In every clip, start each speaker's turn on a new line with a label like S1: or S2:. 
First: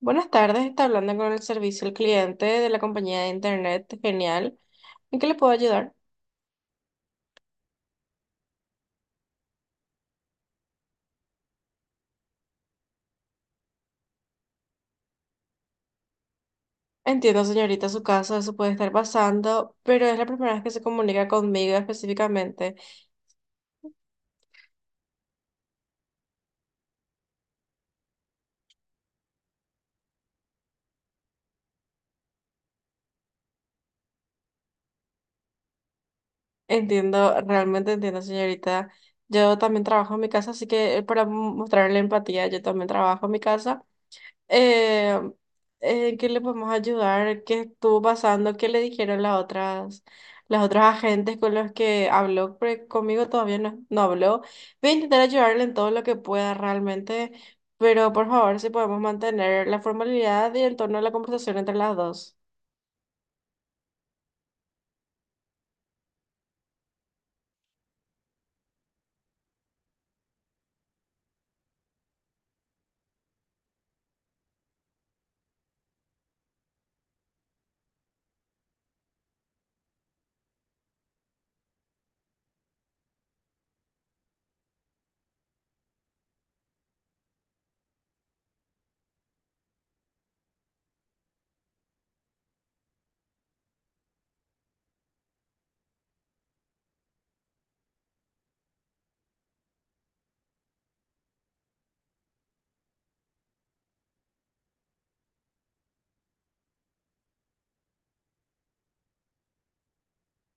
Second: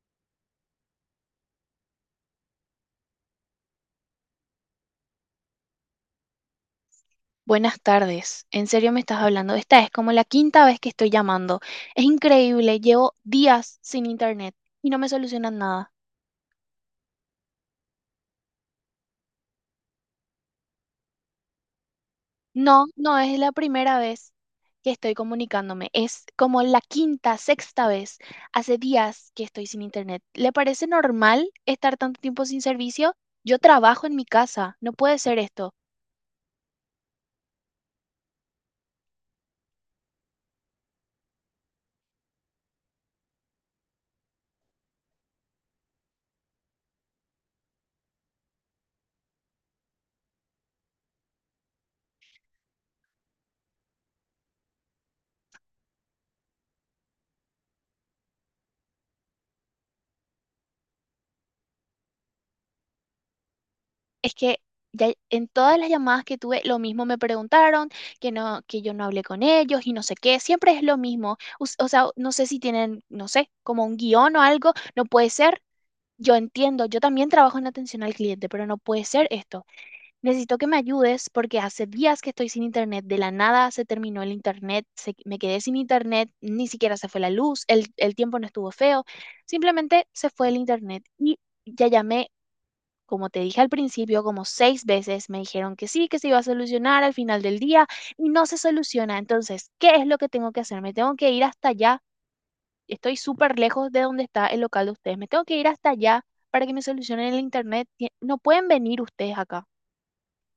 S1: Buenas tardes, está hablando con el servicio al cliente de la compañía de internet. Genial. ¿En qué le puedo ayudar?
S2: Buenas tardes. ¿En serio me estás hablando? Esta es como la quinta vez que estoy llamando. Es increíble, llevo días sin internet y no me solucionan nada.
S1: Entiendo, señorita, su caso, eso puede estar pasando, pero es la primera vez que se comunica conmigo específicamente.
S2: No, no es la primera vez que estoy comunicándome. Es como la quinta, sexta vez. Hace días que estoy sin internet. ¿Le parece normal estar tanto tiempo sin servicio? Yo trabajo en mi casa. No puede ser esto.
S1: Entiendo, realmente entiendo, señorita. Yo también trabajo en mi casa, así que para mostrarle empatía, yo también trabajo en mi casa. Eh, ¿Qué le podemos ayudar? ¿Qué estuvo pasando? ¿Qué le dijeron las otras agentes con los que habló? Porque conmigo todavía no habló. Voy a intentar ayudarle en todo lo que pueda realmente, pero por favor, si podemos mantener la formalidad y el tono de la conversación entre las dos.
S2: Es que ya en todas las llamadas que tuve, lo mismo me preguntaron, que no, que yo no hablé con ellos y no sé qué, siempre es lo mismo. O sea, no sé si tienen, no sé, como un guión o algo, no puede ser. Yo entiendo, yo también trabajo en atención al cliente, pero no puede ser esto. Necesito que me ayudes porque hace días que estoy sin internet, de la nada se terminó el internet, me quedé sin internet, ni siquiera se fue la luz, el tiempo no estuvo feo, simplemente se fue el internet y ya llamé como te dije al principio, como seis veces me dijeron que sí, que se iba a solucionar al final del día y no se soluciona. Entonces, ¿qué es lo que tengo que hacer? Me tengo que ir hasta allá. Estoy súper lejos de donde está el local de ustedes. Me tengo que ir hasta allá para que me solucionen el internet. No pueden venir ustedes acá.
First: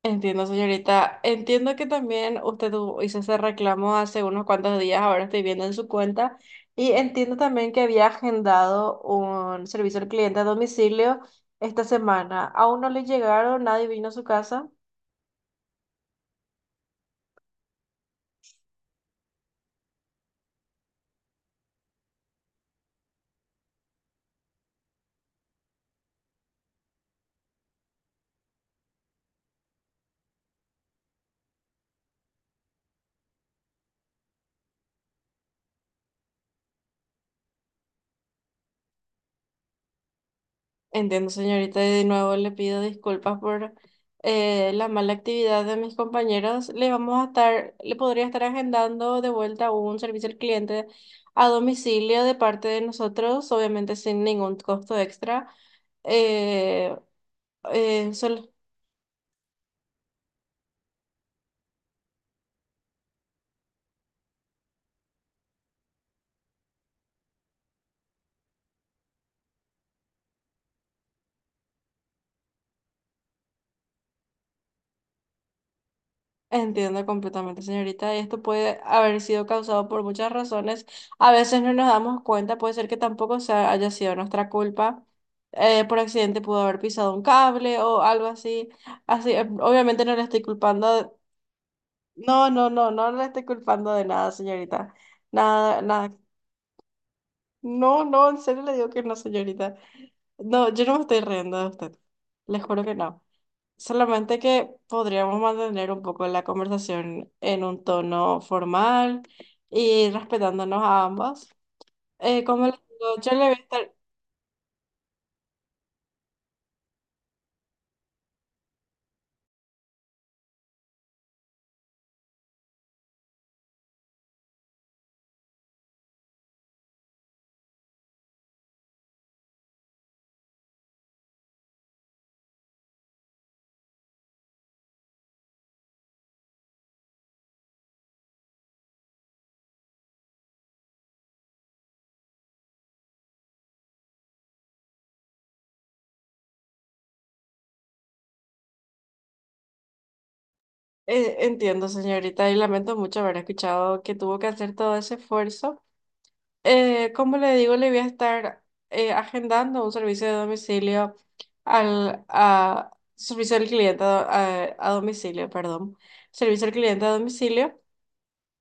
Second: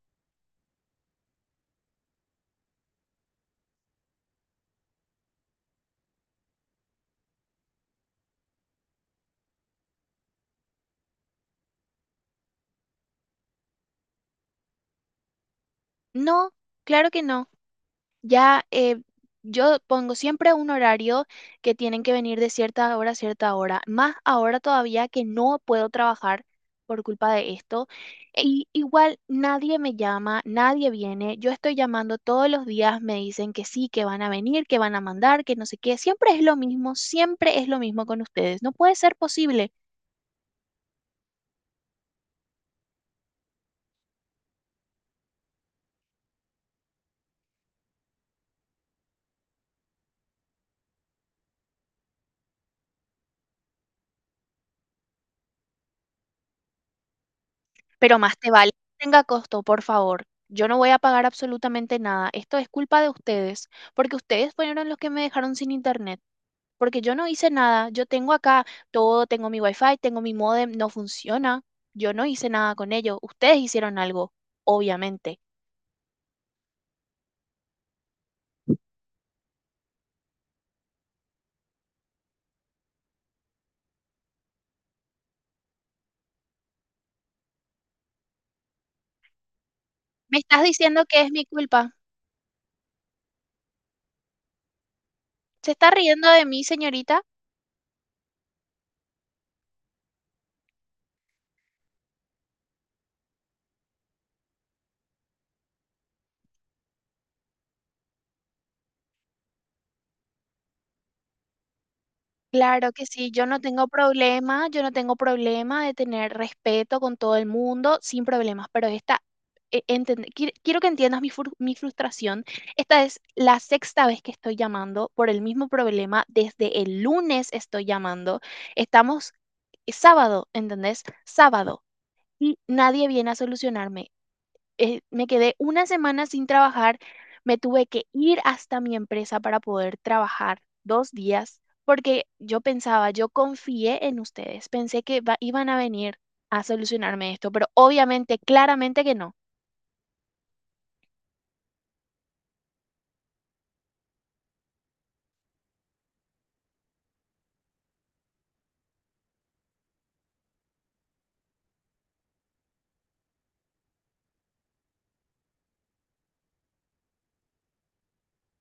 S1: Entiendo, señorita. Entiendo que también usted hizo ese reclamo hace unos cuantos días, ahora estoy viendo en su cuenta, y entiendo también que había agendado un servicio al cliente a domicilio esta semana. Aún no le llegaron, nadie vino a su casa.
S2: No, claro que no. Ya yo pongo siempre un horario que tienen que venir de cierta hora a cierta hora, más ahora todavía que no puedo trabajar por culpa de esto. Y igual nadie me llama, nadie viene. Yo estoy llamando todos los días, me dicen que sí, que van a venir, que van a mandar, que no sé qué. Siempre es lo mismo, siempre es lo mismo con ustedes. No puede ser posible.
S1: Entiendo, señorita, y de nuevo le pido disculpas por la mala actividad de mis compañeros. Le vamos a estar, le podría estar agendando de vuelta un servicio al cliente a domicilio de parte de nosotros, obviamente sin ningún costo extra. Eh, eh,
S2: Pero más
S1: solo-
S2: te vale que tenga costo, por favor. Yo no voy a pagar absolutamente nada. Esto es culpa de ustedes, porque ustedes fueron los que me dejaron sin internet, porque yo no hice nada. Yo tengo acá todo, tengo mi wifi, tengo mi modem no funciona. Yo no hice nada con ello. Ustedes hicieron algo, obviamente.
S1: Entiendo completamente, señorita. Y esto puede haber sido causado por muchas razones. A veces no nos damos cuenta, puede ser que tampoco haya sido nuestra culpa. Por accidente pudo haber pisado un cable o algo así. Así, obviamente no le
S2: ¿Me
S1: estoy
S2: estás
S1: culpando.
S2: diciendo que es mi culpa?
S1: No, no, no, no le estoy culpando de nada, señorita.
S2: ¿Se
S1: Nada,
S2: está
S1: nada.
S2: riendo de mí, señorita?
S1: No, no, en serio le digo que no, señorita. No, yo no me estoy riendo de usted. Les juro que no. Solamente que podríamos mantener un poco la conversación en un tono formal y respetándonos a ambas. Como le
S2: Claro que
S1: digo, yo
S2: sí,
S1: le
S2: yo
S1: voy a
S2: no tengo
S1: estar,
S2: problema, yo no tengo problema de tener respeto con todo el mundo, sin problemas, pero esta, quiero que entiendas mi frustración. Esta es la sexta vez que estoy llamando por el mismo problema, desde el lunes estoy llamando, estamos sábado, ¿entendés? Sábado, y nadie viene a solucionarme me quedé una semana sin trabajar, me tuve que ir hasta mi empresa para poder trabajar dos días, porque yo pensaba, yo confié en ustedes, iban a venir a solucionarme esto, pero obviamente, claramente que no.
S1: entiendo, señorita, y lamento mucho haber escuchado que tuvo que hacer todo ese esfuerzo. Como le digo, le voy a estar agendando un servicio de domicilio servicio al cliente a domicilio, perdón, servicio al cliente a domicilio.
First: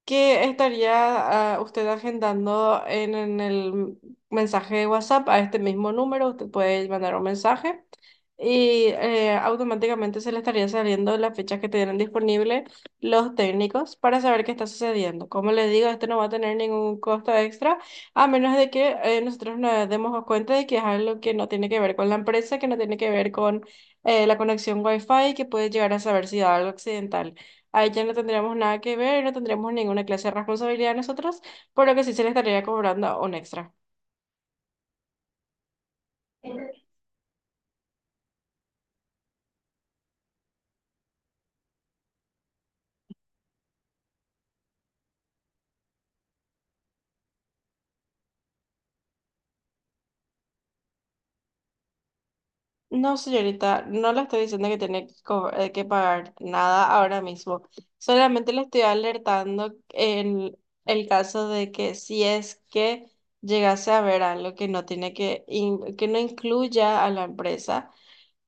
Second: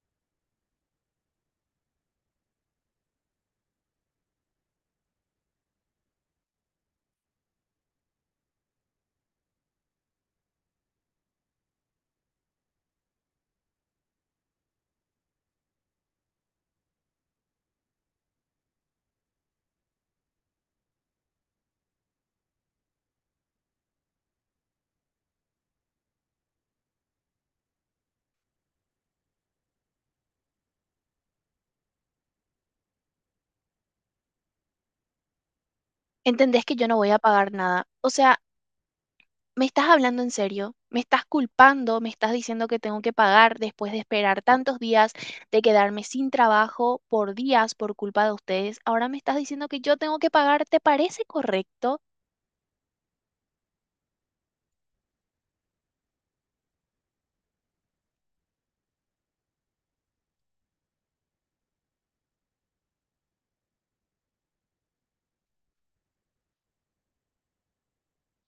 S1: ¿Qué estaría usted agendando en el mensaje de WhatsApp a este mismo número? Usted puede mandar un mensaje y automáticamente se le estaría saliendo las fechas que tienen disponible los técnicos para saber qué está sucediendo. Como les digo, este no va a tener ningún costo extra, a menos de que nosotros nos demos cuenta de que es algo que no tiene que ver con la empresa, que no tiene que ver con la conexión Wi-Fi, que puede llegar a saber si da algo accidental. Ahí ya no tendríamos nada que ver, no tendríamos ninguna clase de responsabilidad nosotros, por lo que sí se le estaría cobrando un extra.
S2: ¿Entendés que yo no voy a pagar nada? O sea, ¿me estás hablando en serio? ¿Me estás culpando? ¿Me estás diciendo que tengo que pagar después de esperar tantos días, de quedarme sin trabajo por días por culpa de ustedes? Ahora me estás diciendo que yo tengo que pagar. ¿Te parece correcto?
S1: No, señorita, no le estoy diciendo que tiene que, que pagar nada ahora mismo. Solamente le estoy alertando en el caso de que si es que llegase a ver algo que no tiene que, que no incluya a la empresa,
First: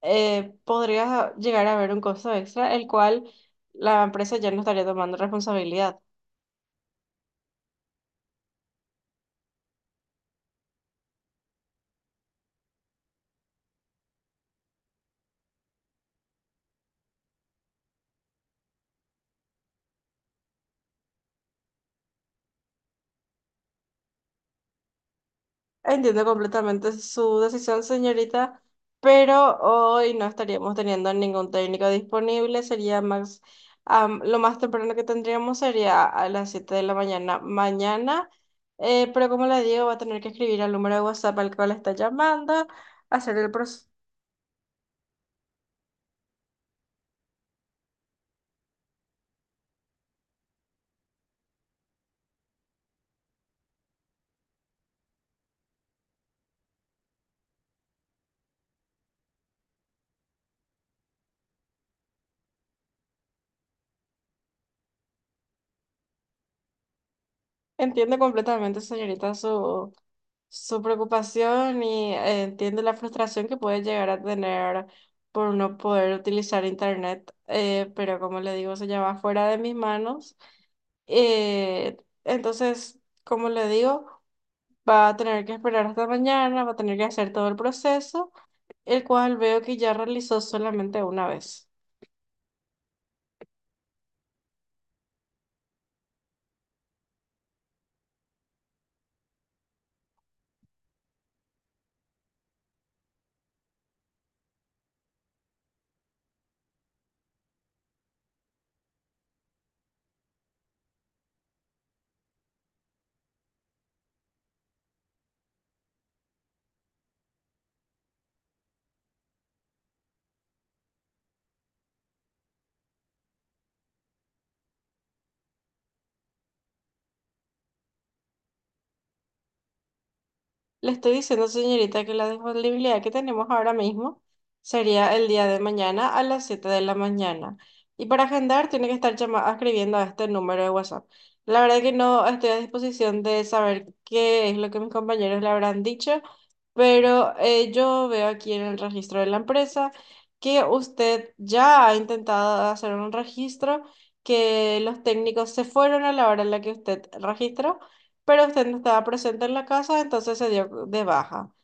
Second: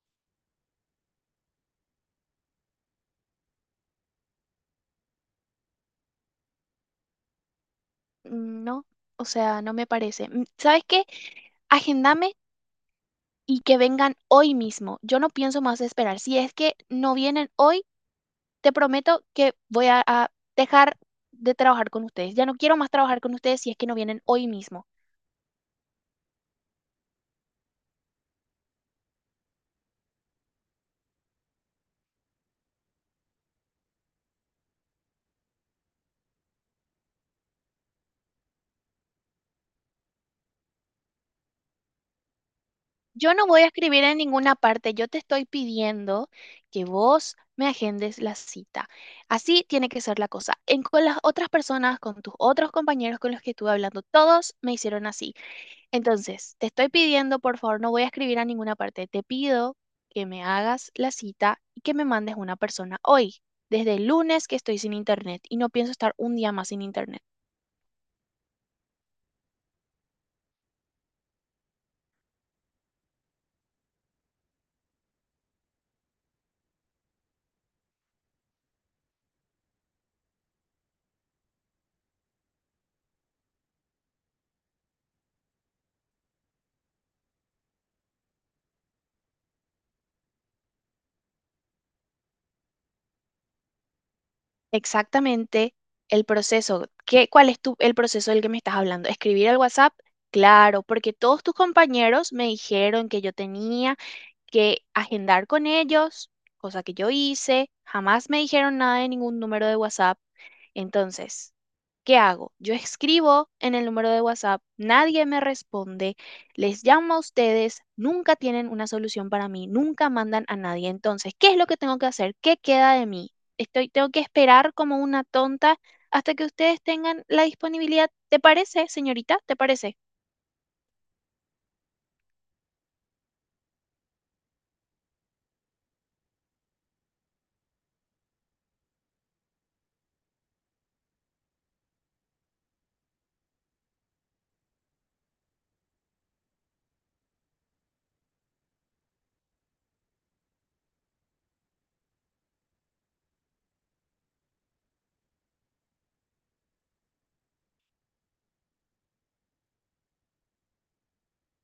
S1: podría llegar a haber un costo extra, el cual la empresa ya no estaría tomando responsabilidad.
S2: No, o sea, no me parece. ¿Sabes qué? Agendame y que vengan hoy mismo. Yo no pienso más esperar. Si es que no vienen hoy, te prometo que a dejar de trabajar con ustedes. Ya no quiero más trabajar con ustedes si es que no vienen hoy mismo.
S1: Entiendo completamente su decisión, señorita, pero hoy no estaríamos teniendo ningún técnico disponible. Sería más, lo más temprano que tendríamos sería a las 7 de la mañana mañana. Pero como le digo, va a tener que escribir al número de WhatsApp al cual está llamando,
S2: Yo
S1: hacer
S2: no
S1: el
S2: voy a
S1: proceso.
S2: escribir en ninguna parte. Yo te estoy pidiendo que vos me agendes la cita. Así tiene que ser la cosa. En, con las otras personas, con tus otros compañeros con los que estuve hablando, todos me hicieron así. Entonces, te estoy pidiendo, por favor, no voy a escribir a ninguna parte. Te pido que me hagas la cita y que me mandes una persona hoy, desde el lunes que estoy sin internet y no pienso estar un día más sin internet.
S1: Entiendo completamente, señorita, su preocupación y entiendo la frustración que puede llegar a tener por no poder utilizar internet, pero como le digo, se llama fuera de mis manos. Eh, entonces, como le digo, va a tener que esperar hasta mañana, va a tener que hacer todo el proceso, el cual veo que ya realizó solamente una vez.
S2: Exactamente el proceso. ¿Cuál es el proceso del que me estás hablando? ¿Escribir al WhatsApp? Claro, porque todos tus compañeros me dijeron que yo tenía que agendar con ellos, cosa que yo hice. Jamás me dijeron nada de ningún número de WhatsApp. Entonces, ¿qué hago? Yo escribo en el número de WhatsApp, nadie me responde, les llamo a ustedes, nunca tienen una solución para mí, nunca mandan a nadie. Entonces, ¿qué es lo que tengo que hacer? ¿Qué queda de mí? Estoy, tengo que esperar como una tonta hasta que ustedes tengan la disponibilidad. ¿Te parece, señorita? ¿Te parece?
S1: Le estoy diciendo, señorita, que la disponibilidad que tenemos ahora mismo sería el día de mañana a las 7 de la mañana. Y para agendar tiene que estar escribiendo a este número de WhatsApp. La verdad que no estoy a disposición de saber qué es lo que mis compañeros le habrán dicho, pero yo veo aquí en el registro de la empresa que usted ya ha intentado hacer un registro, que los técnicos se fueron a la hora en la que usted registró pero usted no estaba presente en la casa, entonces se dio de baja.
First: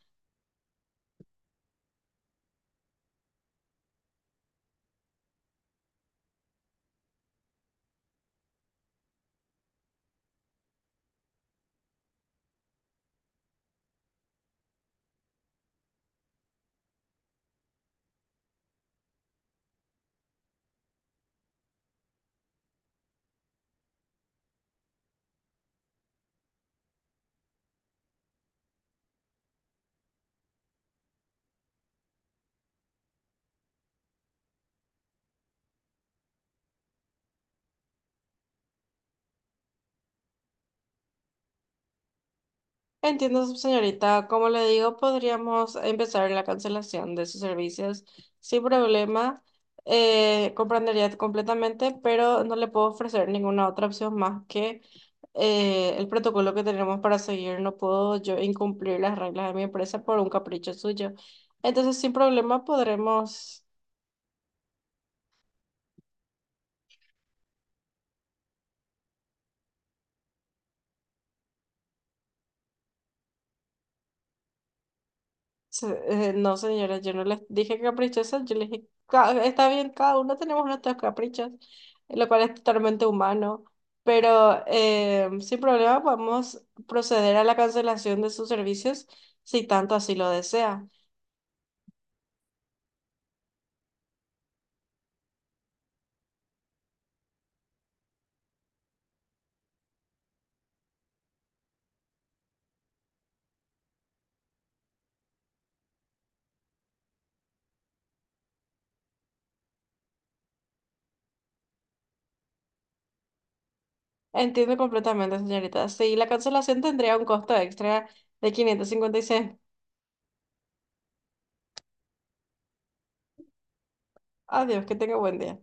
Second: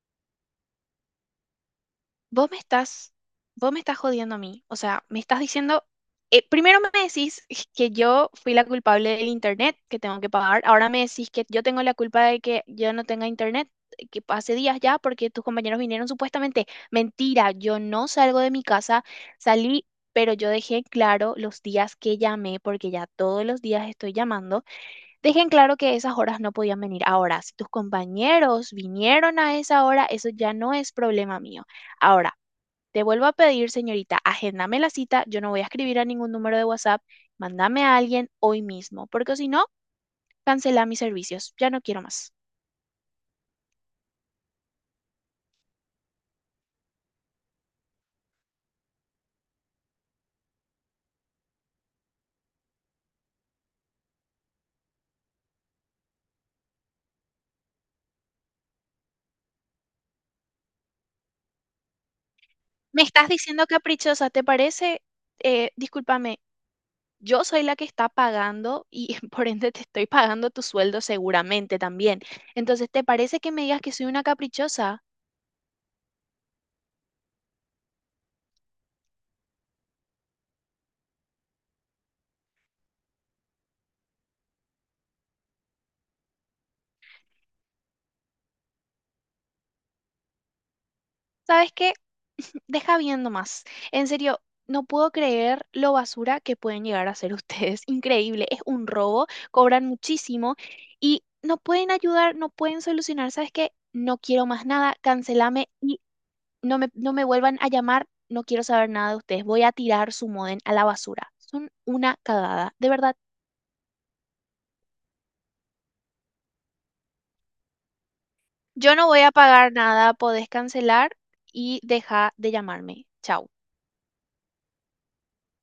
S2: vos me estás, Vos me estás jodiendo a mí. O sea, me estás diciendo, primero me decís que yo fui la culpable del internet, que tengo que pagar. Ahora me decís que yo tengo la culpa de que yo no tenga internet, que hace días ya, porque tus compañeros vinieron supuestamente. Mentira, yo no salgo de mi casa, salí. Pero yo dejé en claro los días que llamé, porque ya todos los días estoy llamando, dejé en claro que esas horas no podían venir. Ahora, si tus compañeros vinieron a esa hora, eso ya no es problema mío. Ahora, te vuelvo a pedir, señorita, agéndame la cita, yo no voy a escribir a ningún número de WhatsApp, mándame a alguien hoy mismo, porque si no, cancela mis servicios, ya no quiero más.
S1: Entiendo, señorita. Como le digo, podríamos empezar la cancelación de sus servicios sin problema. Comprendería completamente, pero no le puedo ofrecer ninguna otra opción más que el protocolo que tenemos para seguir. No puedo yo incumplir las reglas de mi empresa por un capricho suyo. Entonces, sin problema,
S2: ¿Me estás
S1: podremos.
S2: diciendo caprichosa, ¿te parece? Discúlpame, yo soy la que está pagando y por ende te estoy pagando tu sueldo seguramente también. Entonces, ¿te parece que me digas que soy una caprichosa?
S1: No, señora, yo no les dije caprichosas, yo les dije, "Está bien, cada uno tenemos nuestros caprichos, lo cual es totalmente humano, pero sin problema podemos proceder a la cancelación de sus servicios si tanto así lo desea".
S2: ¿Sabes qué? Deja viendo más. En serio, no puedo creer lo basura que pueden llegar a ser ustedes. Increíble, es un robo, cobran muchísimo y no pueden ayudar, no pueden solucionar. ¿Sabes qué? No quiero más nada, cancelame y no me vuelvan a llamar, no quiero saber nada de ustedes. Voy a tirar su modem a la basura. Son una cagada, de verdad.
S1: Entiendo completamente, señorita. Sí, la cancelación tendría un costo extra de
S2: Yo no voy a
S1: 556.
S2: pagar nada, podés cancelar y deja de llamarme. Chao.
S1: Adiós, que tenga buen día.